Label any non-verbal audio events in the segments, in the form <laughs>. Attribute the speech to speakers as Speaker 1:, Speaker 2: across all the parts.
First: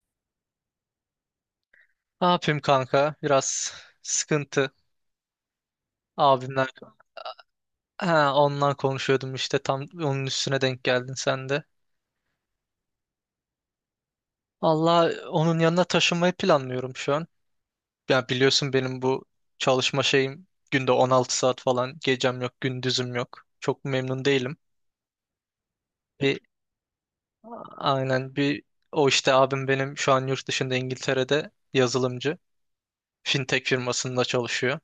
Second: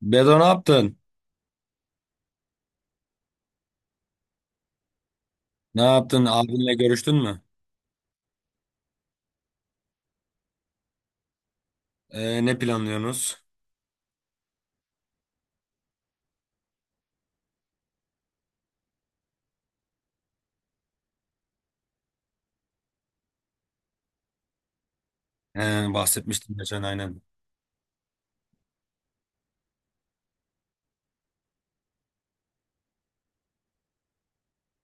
Speaker 1: Bedo ne yaptın?
Speaker 2: Ne yapayım kanka? Biraz sıkıntı.
Speaker 1: Ne yaptın?
Speaker 2: Abimler.
Speaker 1: Abinle görüştün mü?
Speaker 2: Ha, ondan konuşuyordum işte tam onun üstüne denk geldin sen de.
Speaker 1: Ne planlıyorsunuz?
Speaker 2: Allah onun yanına taşınmayı planlıyorum şu an. Ya biliyorsun benim bu çalışma şeyim günde 16 saat falan gecem yok gündüzüm yok. Çok memnun değilim. Bir
Speaker 1: Bahsetmiştin geçen aynen.
Speaker 2: aynen. O işte abim benim şu an yurt dışında İngiltere'de yazılımcı. Fintech firmasında çalışıyor.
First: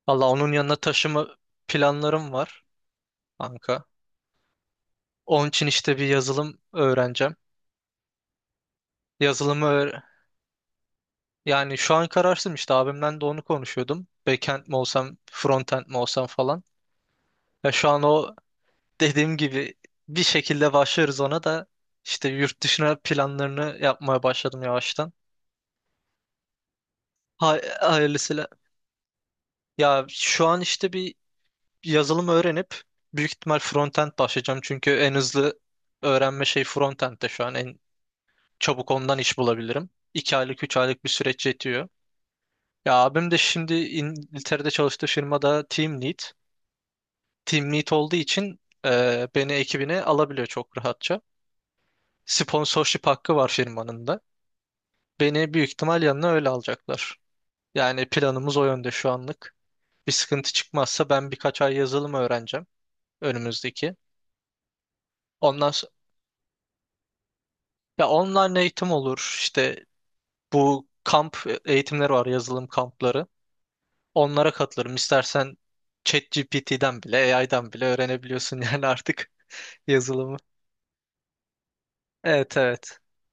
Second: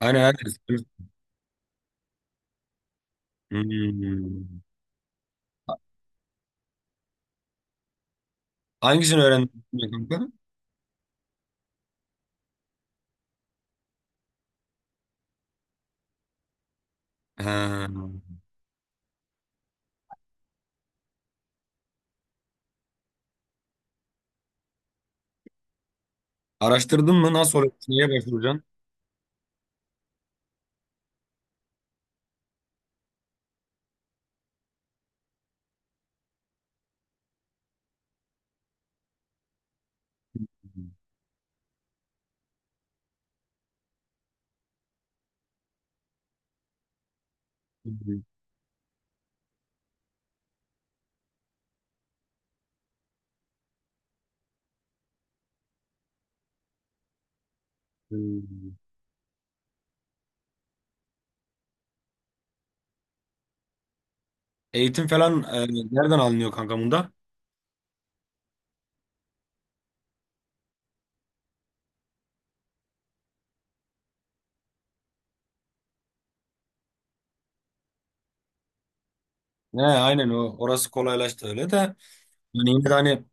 Speaker 1: Aynen
Speaker 2: Allah onun
Speaker 1: herkes.
Speaker 2: yanına taşıma planlarım var kanka.
Speaker 1: Hmm.
Speaker 2: Onun için işte bir yazılım öğreneceğim.
Speaker 1: Hangisini öğrendin
Speaker 2: Yazılımı öğ-
Speaker 1: kanka?
Speaker 2: Yani şu an kararsızım işte abimden de onu konuşuyordum. Backend mi olsam, frontend mi olsam falan. Ya
Speaker 1: Ha.
Speaker 2: şu an o dediğim gibi bir şekilde başlarız ona da işte yurt dışına planlarını yapmaya başladım yavaştan.
Speaker 1: Araştırdın mı? Nasıl
Speaker 2: Hay
Speaker 1: oluyor? Neye
Speaker 2: hayırlısıyla.
Speaker 1: başvuracaksın?
Speaker 2: Ya şu an işte bir yazılım öğrenip büyük ihtimal frontend başlayacağım. Çünkü en hızlı öğrenme şey frontend'de şu an en çabuk ondan iş bulabilirim. 2 aylık 3 aylık bir süreç yetiyor. Ya abim de şimdi İngiltere'de çalıştığı firmada team lead. Team lead olduğu
Speaker 1: Hmm.
Speaker 2: için beni ekibine alabiliyor çok rahatça. Sponsorship hakkı var firmanın da. Beni büyük ihtimal yanına öyle alacaklar. Yani planımız o yönde şu anlık. Bir sıkıntı çıkmazsa ben birkaç ay yazılım öğreneceğim önümüzdeki.
Speaker 1: Eğitim falan
Speaker 2: Ondan sonra,
Speaker 1: nereden alınıyor kanka bunda?
Speaker 2: ya online eğitim olur. İşte bu kamp eğitimleri var, yazılım kampları. Onlara katılırım. İstersen ChatGPT'den bile, AI'dan bile öğrenebiliyorsun <laughs> yani artık.
Speaker 1: He, aynen
Speaker 2: Yazılımı.
Speaker 1: o. Orası kolaylaştı öyle de.
Speaker 2: Evet,
Speaker 1: Yani yine de
Speaker 2: evet.
Speaker 1: hani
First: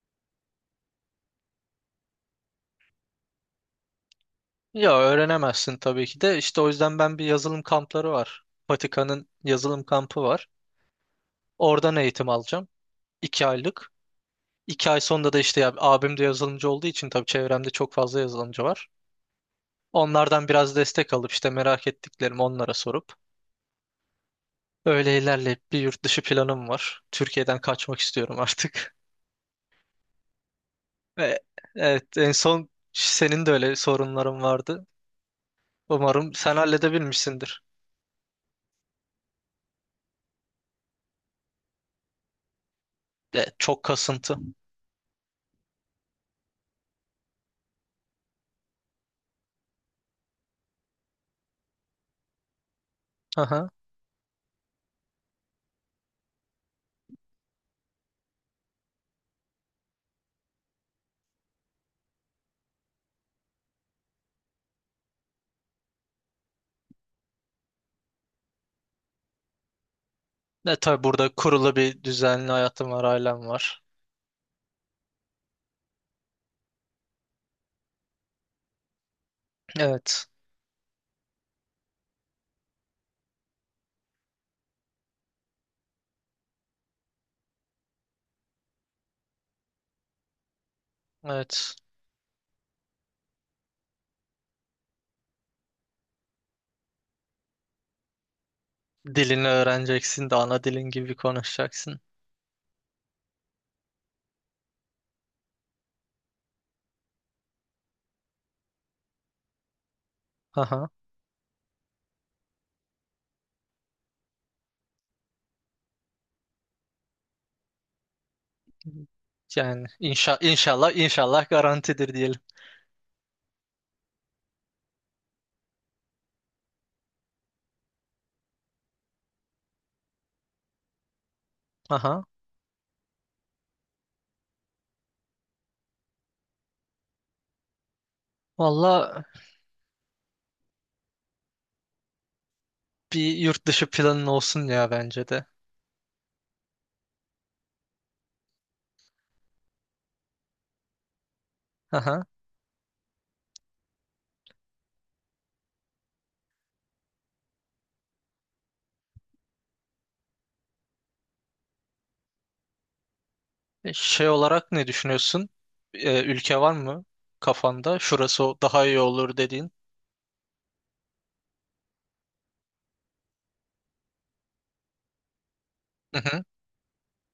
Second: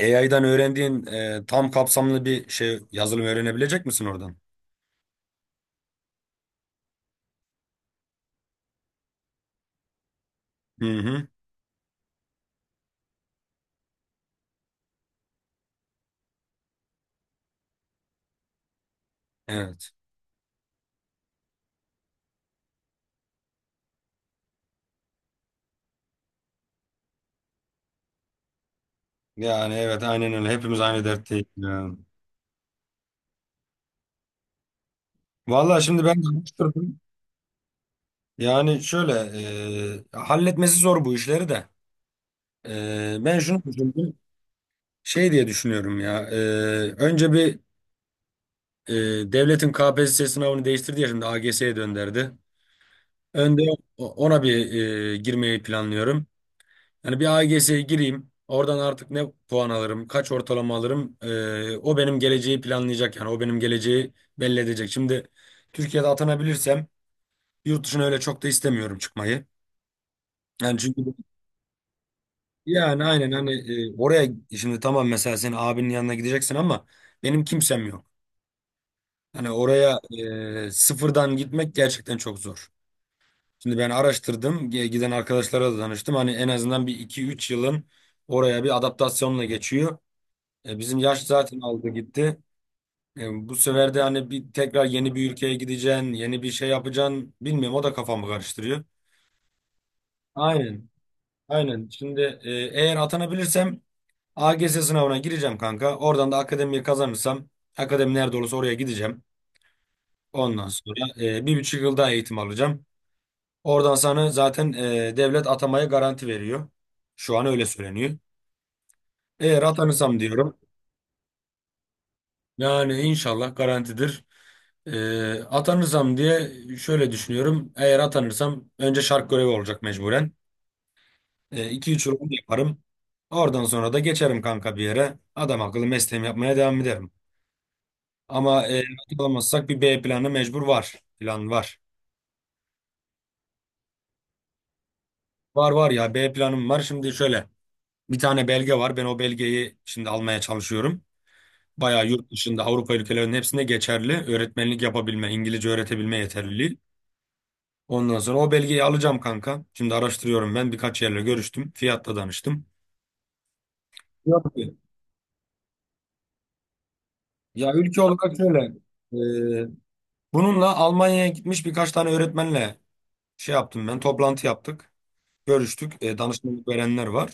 Speaker 1: AI'dan öğrendiğin tam kapsamlı bir şey yazılım öğrenebilecek misin oradan?
Speaker 2: Ya öğrenemezsin tabii ki de. İşte o yüzden ben bir yazılım kampları var. Vatikan'ın yazılım kampı var.
Speaker 1: Hı hı.
Speaker 2: Oradan eğitim alacağım. 2 aylık. 2 ay sonunda da işte ya, abim de yazılımcı olduğu için tabii çevremde çok fazla yazılımcı var.
Speaker 1: Evet.
Speaker 2: Onlardan biraz destek alıp işte merak ettiklerimi onlara sorup öyle ilerleyip bir yurt dışı planım var. Türkiye'den kaçmak istiyorum artık.
Speaker 1: Yani evet aynen öyle. Hepimiz aynı
Speaker 2: <laughs> Ve
Speaker 1: dertteyiz ya.
Speaker 2: evet en son senin de öyle sorunların vardı.
Speaker 1: Vallahi şimdi ben de
Speaker 2: Umarım sen
Speaker 1: araştırdım.
Speaker 2: halledebilmişsindir.
Speaker 1: Yani şöyle halletmesi zor bu işleri de. Ben
Speaker 2: De,
Speaker 1: şunu
Speaker 2: çok
Speaker 1: düşündüm.
Speaker 2: kasıntı.
Speaker 1: Şey diye düşünüyorum ya. Önce bir e, devletin KPSS sınavını değiştirdi ya şimdi AGS'ye dönderdi. Önde
Speaker 2: Aha.
Speaker 1: ona bir girmeyi planlıyorum. Yani bir AGS'ye gireyim. Oradan artık ne puan alırım, kaç ortalama alırım. O benim geleceği planlayacak yani. O benim geleceği belli edecek. Şimdi Türkiye'de atanabilirsem yurt dışına öyle çok da istemiyorum çıkmayı.
Speaker 2: E
Speaker 1: Yani çünkü
Speaker 2: tabii burada kurulu bir düzenli hayatım
Speaker 1: yani
Speaker 2: var,
Speaker 1: aynen
Speaker 2: ailem
Speaker 1: hani
Speaker 2: var.
Speaker 1: oraya şimdi tamam, mesela senin abinin yanına gideceksin, ama benim kimsem yok. Hani oraya
Speaker 2: Evet.
Speaker 1: sıfırdan gitmek gerçekten çok zor. Şimdi ben araştırdım, giden arkadaşlara da danıştım. Hani en azından bir iki üç yılın oraya bir adaptasyonla geçiyor. Bizim yaş zaten
Speaker 2: Evet.
Speaker 1: aldı gitti. Bu sefer de hani bir tekrar yeni bir ülkeye gideceksin, yeni bir şey yapacaksın. Bilmiyorum, o da kafamı karıştırıyor.
Speaker 2: Dilini öğreneceksin de ana
Speaker 1: Aynen.
Speaker 2: dilin gibi
Speaker 1: Aynen.
Speaker 2: konuşacaksın.
Speaker 1: Şimdi eğer atanabilirsem AGS sınavına gireceğim kanka. Oradan da akademiyi kazanırsam akademi nerede olursa oraya gideceğim. Ondan
Speaker 2: Aha.
Speaker 1: sonra 1,5 yıl daha eğitim alacağım. Oradan sana zaten devlet atamaya garanti veriyor. Şu an öyle söyleniyor. Eğer
Speaker 2: Yani
Speaker 1: atanırsam
Speaker 2: inşa
Speaker 1: diyorum.
Speaker 2: inşallah inşallah garantidir diyelim.
Speaker 1: Yani inşallah garantidir. Atanırsam diye şöyle düşünüyorum. Eğer atanırsam önce şark görevi olacak mecburen. 2 üç yıl
Speaker 2: Aha.
Speaker 1: onu yaparım. Oradan sonra da geçerim kanka bir yere. Adam akıllı mesleğimi yapmaya devam ederim. Ama not
Speaker 2: Valla
Speaker 1: alamazsak bir B planı mecbur var. Plan var.
Speaker 2: bir yurt dışı planın olsun ya bence de.
Speaker 1: Var var ya, B planım var. Şimdi şöyle, bir tane belge var. Ben o belgeyi şimdi almaya çalışıyorum. Bayağı
Speaker 2: Aha.
Speaker 1: yurt dışında Avrupa ülkelerinin hepsinde geçerli. Öğretmenlik yapabilme, İngilizce öğretebilme yeterliliği. Ondan sonra o belgeyi alacağım kanka. Şimdi araştırıyorum ben. Birkaç yerle görüştüm. Fiyatla danıştım.
Speaker 2: Şey
Speaker 1: Yok
Speaker 2: olarak
Speaker 1: ki.
Speaker 2: ne düşünüyorsun? Ülke var mı
Speaker 1: Ya
Speaker 2: kafanda?
Speaker 1: ülke olarak
Speaker 2: Şurası
Speaker 1: şöyle.
Speaker 2: daha iyi
Speaker 1: e,
Speaker 2: olur dediğin.
Speaker 1: Bununla Almanya'ya gitmiş birkaç tane öğretmenle şey yaptım ben. Toplantı yaptık. Görüştük.
Speaker 2: Hı hı.
Speaker 1: Danışmanlık verenler var.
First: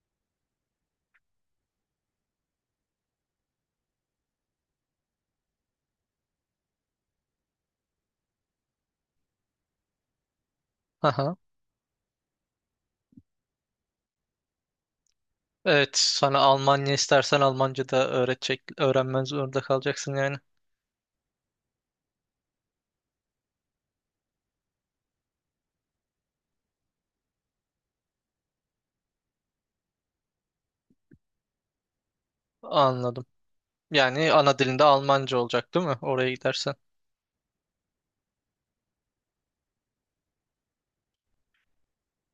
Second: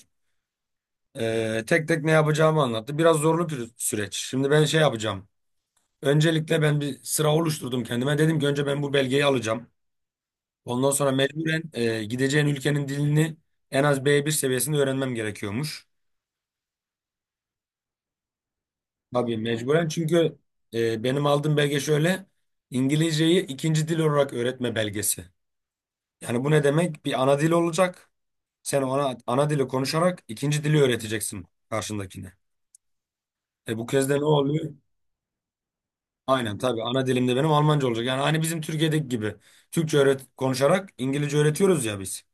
Speaker 1: Tek tek ne yapacağımı anlattı. Biraz zorlu bir süreç. Şimdi ben şey yapacağım. Öncelikle ben bir sıra oluşturdum kendime. Dedim ki önce ben bu belgeyi alacağım. Ondan sonra
Speaker 2: Aha.
Speaker 1: mecburen gideceğin ülkenin dilini en az B1 seviyesinde öğrenmem gerekiyormuş.
Speaker 2: Evet, sana Almanya istersen Almanca da öğretecek, öğrenmen
Speaker 1: Tabii
Speaker 2: zorunda
Speaker 1: mecburen,
Speaker 2: kalacaksın yani.
Speaker 1: çünkü benim aldığım belge şöyle. İngilizceyi ikinci dil olarak öğretme belgesi. Yani bu ne demek? Bir ana dil olacak. Sen ona ana dili konuşarak ikinci dili öğreteceksin karşındakine.
Speaker 2: Anladım.
Speaker 1: E, bu kez de ne
Speaker 2: Yani ana
Speaker 1: oluyor?
Speaker 2: dilinde Almanca olacak, değil mi? Oraya
Speaker 1: Aynen,
Speaker 2: gidersen.
Speaker 1: tabii ana dilimde benim Almanca olacak. Yani hani bizim Türkiye'deki gibi Türkçe öğret konuşarak İngilizce öğretiyoruz ya biz.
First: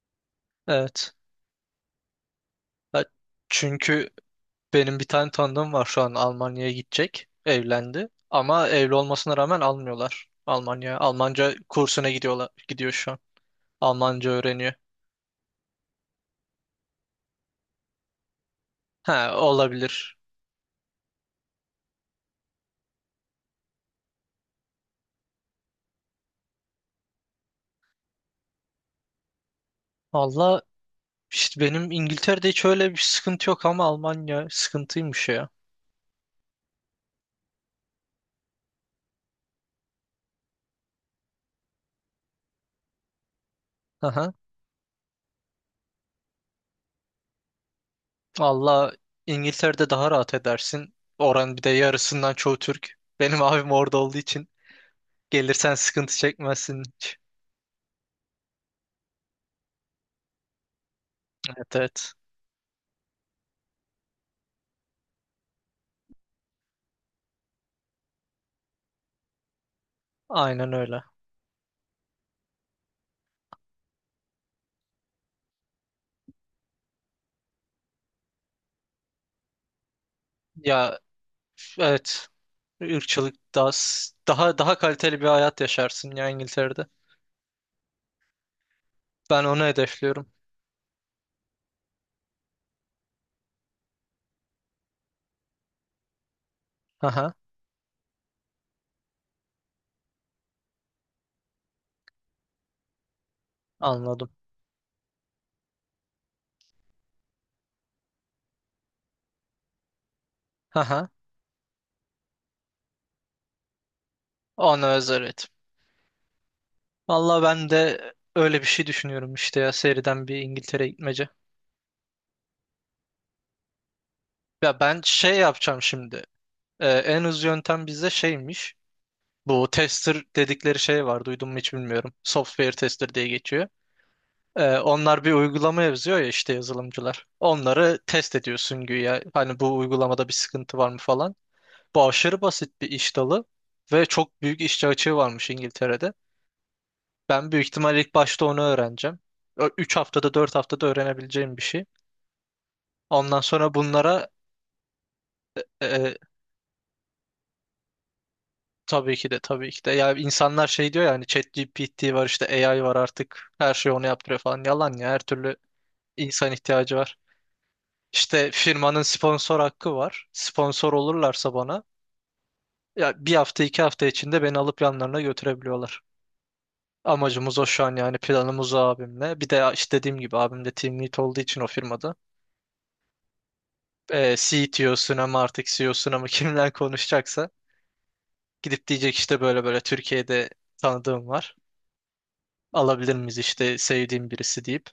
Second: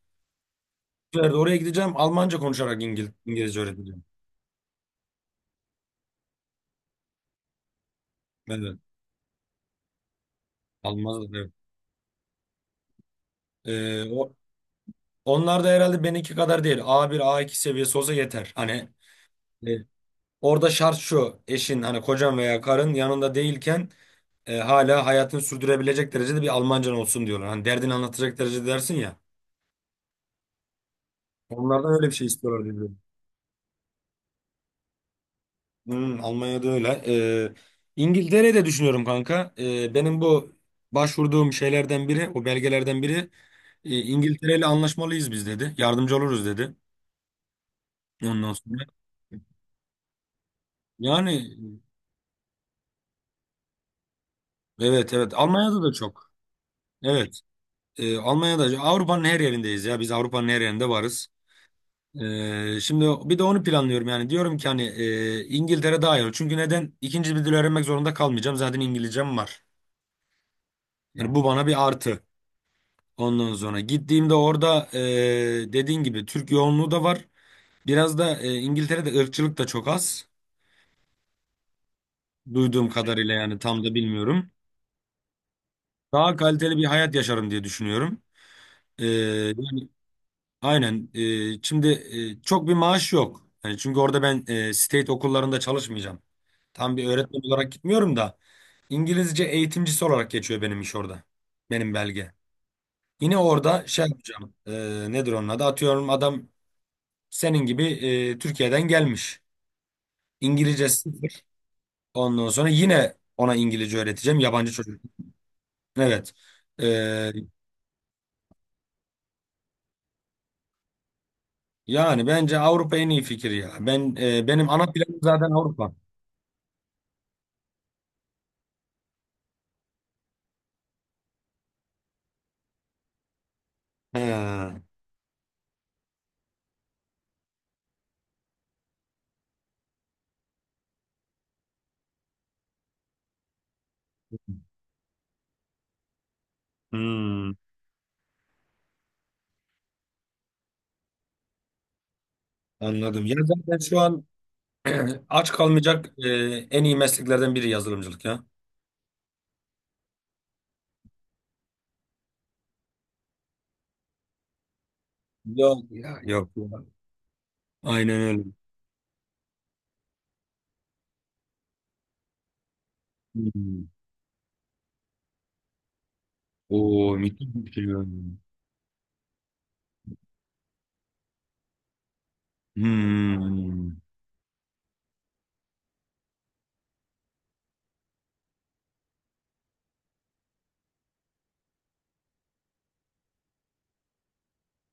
Speaker 2: Evet.
Speaker 1: Bir yerde oraya gideceğim, Almanca konuşarak
Speaker 2: Ya,
Speaker 1: İngilizce öğreteceğim.
Speaker 2: çünkü benim bir tane tanıdığım var şu an Almanya'ya gidecek. Evlendi. Ama
Speaker 1: Evet.
Speaker 2: evli olmasına rağmen almıyorlar Almanya'ya.
Speaker 1: Almaz da, evet.
Speaker 2: Almanca kursuna gidiyorlar, gidiyor şu an.
Speaker 1: Ee,
Speaker 2: Almanca
Speaker 1: o,
Speaker 2: öğreniyor.
Speaker 1: onlar da herhalde benimki kadar değil. A bir A iki seviyesi olsa yeter. Hani
Speaker 2: Ha,
Speaker 1: e,
Speaker 2: olabilir.
Speaker 1: orada şart şu, eşin, hani kocan veya karın yanında değilken hala hayatını sürdürebilecek derecede bir Almancan olsun diyorlar. Hani derdini anlatacak derecede dersin ya.
Speaker 2: Valla işte benim
Speaker 1: Onlardan öyle bir şey
Speaker 2: İngiltere'de
Speaker 1: istiyorlar
Speaker 2: hiç
Speaker 1: diye.
Speaker 2: öyle bir sıkıntı yok ama Almanya sıkıntıymış ya.
Speaker 1: Hmm, Almanya'da öyle. İngiltere'de düşünüyorum kanka. Benim bu başvurduğum şeylerden biri, o belgelerden biri,
Speaker 2: Aha.
Speaker 1: İngiltere ile anlaşmalıyız biz dedi. Yardımcı oluruz dedi. Ondan sonra.
Speaker 2: Valla İngiltere'de daha rahat edersin.
Speaker 1: Yani
Speaker 2: Oranın bir de yarısından çoğu Türk. Benim abim orada olduğu için.
Speaker 1: evet evet,
Speaker 2: Gelirsen
Speaker 1: Almanya'da da
Speaker 2: sıkıntı
Speaker 1: çok.
Speaker 2: çekmezsin hiç.
Speaker 1: Evet. Almanya'da Avrupa'nın her yerindeyiz ya. Biz Avrupa'nın her yerinde varız.
Speaker 2: Evet, evet.
Speaker 1: Şimdi bir de onu planlıyorum yani. Diyorum ki hani İngiltere daha iyi olur. Çünkü neden? İkinci bir dil öğrenmek zorunda kalmayacağım. Zaten İngilizcem var.
Speaker 2: Aynen öyle.
Speaker 1: Yani bu bana bir artı. Ondan sonra gittiğimde orada dediğin gibi Türk yoğunluğu da var. Biraz da İngiltere'de ırkçılık da çok az.
Speaker 2: Ya, evet.
Speaker 1: Duyduğum kadarıyla,
Speaker 2: Irkçılık
Speaker 1: yani
Speaker 2: daha
Speaker 1: tam da bilmiyorum.
Speaker 2: daha daha kaliteli bir hayat yaşarsın ya
Speaker 1: Daha kaliteli bir
Speaker 2: İngiltere'de.
Speaker 1: hayat yaşarım diye düşünüyorum. E,
Speaker 2: Ben onu
Speaker 1: yani
Speaker 2: hedefliyorum.
Speaker 1: aynen. Şimdi çok bir maaş yok. Yani çünkü orada ben state okullarında çalışmayacağım. Tam bir
Speaker 2: Haha,
Speaker 1: öğretmen olarak gitmiyorum da, İngilizce eğitimcisi olarak geçiyor benim iş orada. Benim belge. Yine orada şey
Speaker 2: anladım.
Speaker 1: yapacağım. Nedir onun adı? Atıyorum, adam senin gibi Türkiye'den gelmiş. İngilizce
Speaker 2: Haha,
Speaker 1: sıfır. Ondan sonra yine ona İngilizce öğreteceğim. Yabancı
Speaker 2: ona
Speaker 1: çocuk.
Speaker 2: özel, evet.
Speaker 1: Evet. E,
Speaker 2: Valla ben de öyle bir şey düşünüyorum işte ya seriden bir İngiltere gitmece.
Speaker 1: yani bence Avrupa en iyi fikir ya. Ben benim
Speaker 2: Ya
Speaker 1: ana
Speaker 2: ben
Speaker 1: planım
Speaker 2: şey
Speaker 1: zaten
Speaker 2: yapacağım
Speaker 1: Avrupa.
Speaker 2: şimdi. En hızlı yöntem bizde şeymiş. Bu tester dedikleri şey var duydun mu hiç bilmiyorum. Software tester diye geçiyor.
Speaker 1: He,
Speaker 2: Onlar bir uygulama yazıyor ya işte yazılımcılar. Onları test ediyorsun güya. Hani bu uygulamada bir sıkıntı var mı falan. Bu aşırı basit bir iş dalı ve çok büyük işçi açığı varmış İngiltere'de.
Speaker 1: hmm,
Speaker 2: Ben büyük ihtimalle ilk başta onu öğreneceğim. 3 haftada 4 haftada öğrenebileceğim bir şey.
Speaker 1: anladım. Ya
Speaker 2: Ondan sonra
Speaker 1: zaten şu an
Speaker 2: bunlara
Speaker 1: <clears throat> aç
Speaker 2: e,
Speaker 1: kalmayacak
Speaker 2: e,
Speaker 1: en iyi mesleklerden biri yazılımcılık ya.
Speaker 2: tabii ki de tabii ki de. Ya insanlar şey diyor ya hani ChatGPT var işte AI var artık her şeyi onu yaptırıyor falan. Yalan ya, her türlü
Speaker 1: Yok ya. Yok
Speaker 2: insan
Speaker 1: ya.
Speaker 2: ihtiyacı var.
Speaker 1: Aynen öyle.
Speaker 2: İşte firmanın sponsor hakkı var. Sponsor olurlarsa bana ya bir hafta 2
Speaker 1: Hmm.
Speaker 2: hafta içinde beni alıp yanlarına götürebiliyorlar.
Speaker 1: Oo, müthiş
Speaker 2: Amacımız o
Speaker 1: bir
Speaker 2: şu
Speaker 1: şey.
Speaker 2: an, yani planımız o abimle. Bir de işte dediğim gibi abim de team lead olduğu için o firmada.
Speaker 1: Hmm.
Speaker 2: CTO'suna mı artık CEO'suna mı <laughs> kimden konuşacaksa gidip diyecek işte böyle böyle Türkiye'de tanıdığım var. Alabilir miyiz işte sevdiğim birisi deyip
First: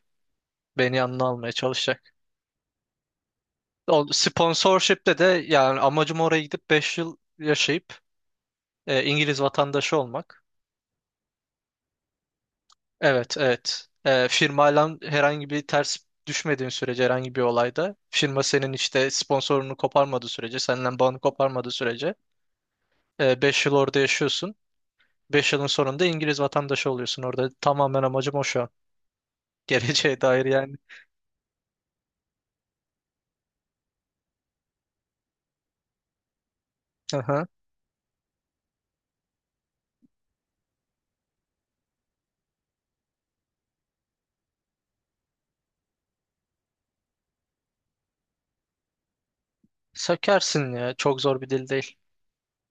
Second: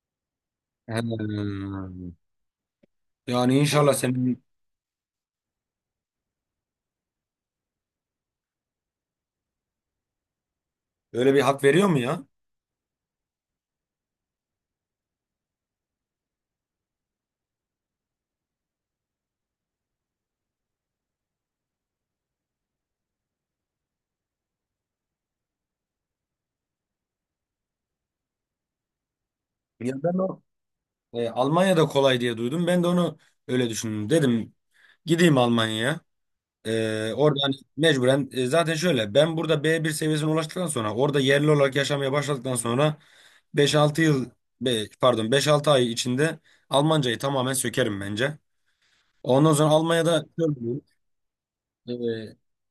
Speaker 2: beni yanına almaya
Speaker 1: He.
Speaker 2: çalışacak.
Speaker 1: Yani inşallah
Speaker 2: O
Speaker 1: senin.
Speaker 2: sponsorship'te de, yani amacım oraya gidip 5 yıl yaşayıp İngiliz vatandaşı olmak.
Speaker 1: Öyle bir hak veriyor mu ya?
Speaker 2: Evet, evet. Firmayla herhangi bir ters düşmediğin sürece, herhangi bir olayda firma senin işte sponsorunu koparmadığı sürece, senden bağını koparmadığı sürece 5 yıl orada yaşıyorsun. 5 yılın sonunda İngiliz vatandaşı oluyorsun orada. Tamamen amacım o şu an. <laughs>
Speaker 1: Ya ben
Speaker 2: Geleceğe
Speaker 1: o,
Speaker 2: dair yani.
Speaker 1: Almanya'da kolay diye duydum. Ben de onu öyle düşündüm. Dedim gideyim Almanya'ya. Orada
Speaker 2: Aha.
Speaker 1: hani mecburen zaten şöyle, ben burada B1 seviyesine ulaştıktan sonra orada yerli olarak yaşamaya başladıktan sonra beş altı yıl, pardon beş altı ay içinde Almancayı tamamen sökerim bence. Ondan sonra Almanya'da şöyle
Speaker 2: Sökersin
Speaker 1: diyeyim,
Speaker 2: ya. Çok zor bir dil değil.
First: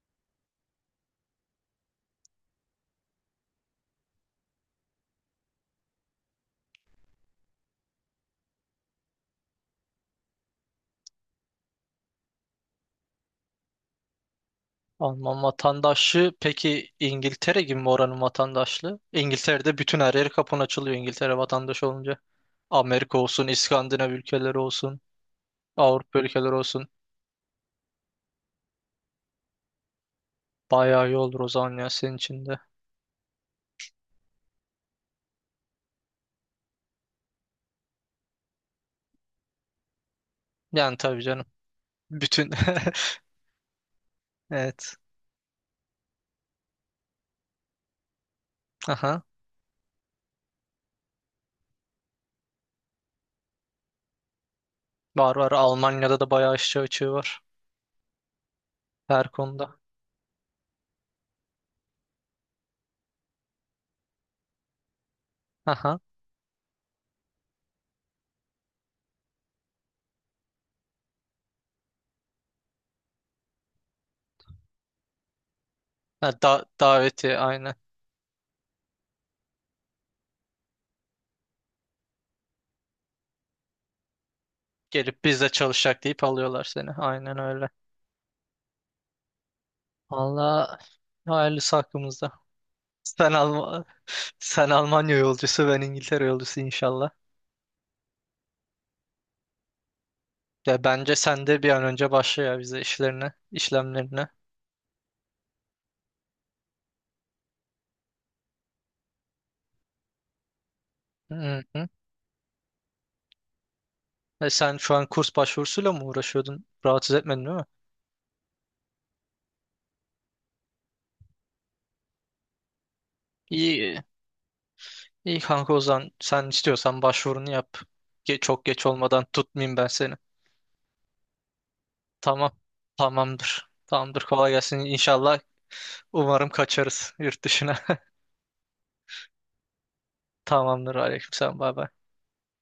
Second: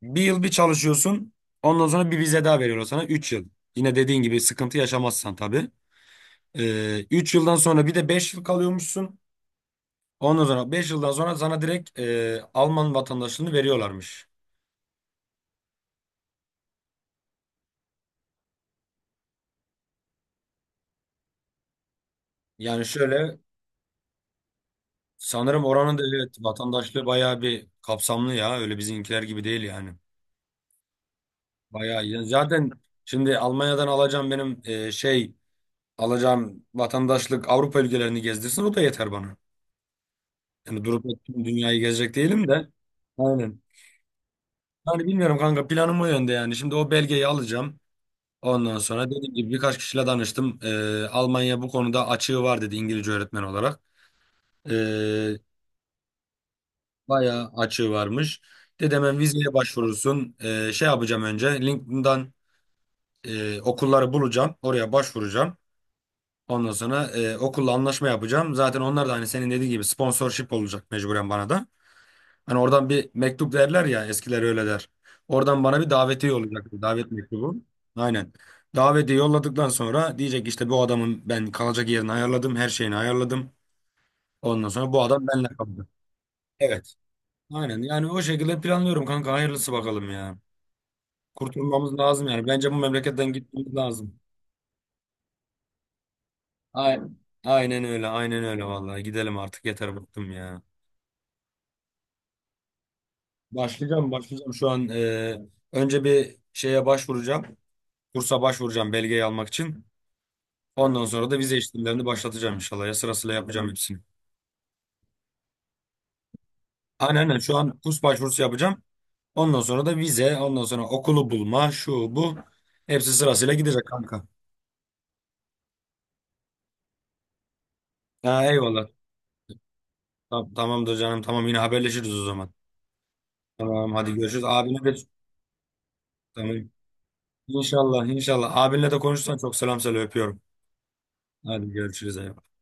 Speaker 1: bir yıl bir çalışıyorsun. Ondan sonra bir vize daha veriyorlar sana 3 yıl. Yine dediğin gibi sıkıntı yaşamazsan tabii. 3 yıldan sonra bir de 5 yıl kalıyormuşsun. Ondan sonra 5 yıldan sonra sana direkt Alman vatandaşlığını veriyorlarmış.
Speaker 2: Alman vatandaşlığı peki İngiltere gibi mi oranın vatandaşlığı? İngiltere'de bütün her yeri kapın açılıyor İngiltere vatandaşı olunca.
Speaker 1: Yani
Speaker 2: Amerika
Speaker 1: şöyle,
Speaker 2: olsun, İskandinav ülkeleri olsun.
Speaker 1: sanırım oranın da
Speaker 2: Avrupa
Speaker 1: evet
Speaker 2: ülkeleri olsun.
Speaker 1: vatandaşlığı bayağı bir kapsamlı ya. Öyle bizimkiler gibi değil yani.
Speaker 2: Bayağı iyi olur o zaman ya
Speaker 1: Bayağı
Speaker 2: senin
Speaker 1: iyi.
Speaker 2: için de.
Speaker 1: Zaten şimdi Almanya'dan alacağım benim şey, alacağım vatandaşlık Avrupa ülkelerini gezdirsin, o da yeter bana. Yani
Speaker 2: Yani
Speaker 1: durup da
Speaker 2: tabii
Speaker 1: tüm
Speaker 2: canım.
Speaker 1: dünyayı gezecek değilim
Speaker 2: Bütün.
Speaker 1: de.
Speaker 2: <laughs>
Speaker 1: Aynen.
Speaker 2: Evet.
Speaker 1: Yani bilmiyorum kanka, planım o yönde yani. Şimdi o belgeyi alacağım. Ondan sonra
Speaker 2: Aha.
Speaker 1: dediğim gibi birkaç kişiyle danıştım. Almanya bu konuda açığı var dedi, İngilizce öğretmen olarak. Ee,
Speaker 2: Var, var. Almanya'da da bayağı aşçı açığı var.
Speaker 1: bayağı açığı varmış. Dedi hemen
Speaker 2: Her
Speaker 1: vizeye
Speaker 2: konuda.
Speaker 1: başvurursun. Şey yapacağım, önce LinkedIn'dan okulları bulacağım. Oraya başvuracağım.
Speaker 2: Aha.
Speaker 1: Ondan sonra okulla anlaşma yapacağım. Zaten onlar da hani senin dediğin gibi sponsorship olacak mecburen bana da. Hani oradan bir mektup derler ya, eskiler öyle der. Oradan bana bir
Speaker 2: Ha,
Speaker 1: davetiye
Speaker 2: da
Speaker 1: olacak, bir davet
Speaker 2: daveti
Speaker 1: mektubu.
Speaker 2: aynen.
Speaker 1: Aynen. Davetiye yolladıktan sonra diyecek işte, bu adamın ben kalacak yerini ayarladım. Her şeyini ayarladım. Ondan sonra bu
Speaker 2: Gelip
Speaker 1: adam
Speaker 2: biz
Speaker 1: benimle
Speaker 2: de
Speaker 1: kaldı.
Speaker 2: çalışacak deyip alıyorlar seni.
Speaker 1: Evet.
Speaker 2: Aynen öyle.
Speaker 1: Aynen, yani o şekilde planlıyorum kanka, hayırlısı bakalım ya.
Speaker 2: Valla hayırlısı
Speaker 1: Kurtulmamız lazım
Speaker 2: hakkımızda.
Speaker 1: yani. Bence bu
Speaker 2: Sen
Speaker 1: memleketten gitmemiz
Speaker 2: Alman
Speaker 1: lazım.
Speaker 2: <laughs> Sen Almanya yolcusu ben İngiltere yolcusu inşallah.
Speaker 1: Aynen. Aynen öyle, aynen öyle vallahi, gidelim artık, yeter bıktım ya.
Speaker 2: Ya bence sen de bir an önce başla ya bize işlerine,
Speaker 1: Başlayacağım,
Speaker 2: işlemlerine.
Speaker 1: başlayacağım şu an önce bir şeye başvuracağım. Kursa başvuracağım, belgeyi almak için. Ondan sonra da vize
Speaker 2: Hı hı.
Speaker 1: işlemlerini başlatacağım inşallah. Ya sırasıyla yapacağım hepsini.
Speaker 2: E sen şu an kurs başvurusuyla mı uğraşıyordun?
Speaker 1: Aynen,
Speaker 2: Rahatsız
Speaker 1: aynen,
Speaker 2: etmedin,
Speaker 1: şu
Speaker 2: değil mi?
Speaker 1: an kurs başvurusu yapacağım. Ondan sonra da vize, ondan sonra okulu bulma, şu bu. Hepsi sırasıyla gidecek
Speaker 2: İyi,
Speaker 1: kanka.
Speaker 2: iyi kanka o zaman sen istiyorsan başvurunu yap. Ge
Speaker 1: Ha,
Speaker 2: çok geç
Speaker 1: eyvallah.
Speaker 2: olmadan tutmayayım ben seni.
Speaker 1: Tamam, tamamdır canım, tamam, yine haberleşiriz o zaman.
Speaker 2: Tamam, tamamdır.
Speaker 1: Tamam, hadi
Speaker 2: Tamamdır,
Speaker 1: görüşürüz.
Speaker 2: kolay gelsin.
Speaker 1: Abine de
Speaker 2: İnşallah umarım
Speaker 1: tamam.
Speaker 2: kaçarız yurt dışına.
Speaker 1: İnşallah, inşallah. Abinle de konuşsan çok selam söyle, öpüyorum.
Speaker 2: <laughs> Tamamdır, aleykümselam,
Speaker 1: Hadi
Speaker 2: bay bay.
Speaker 1: görüşürüz, eyvallah.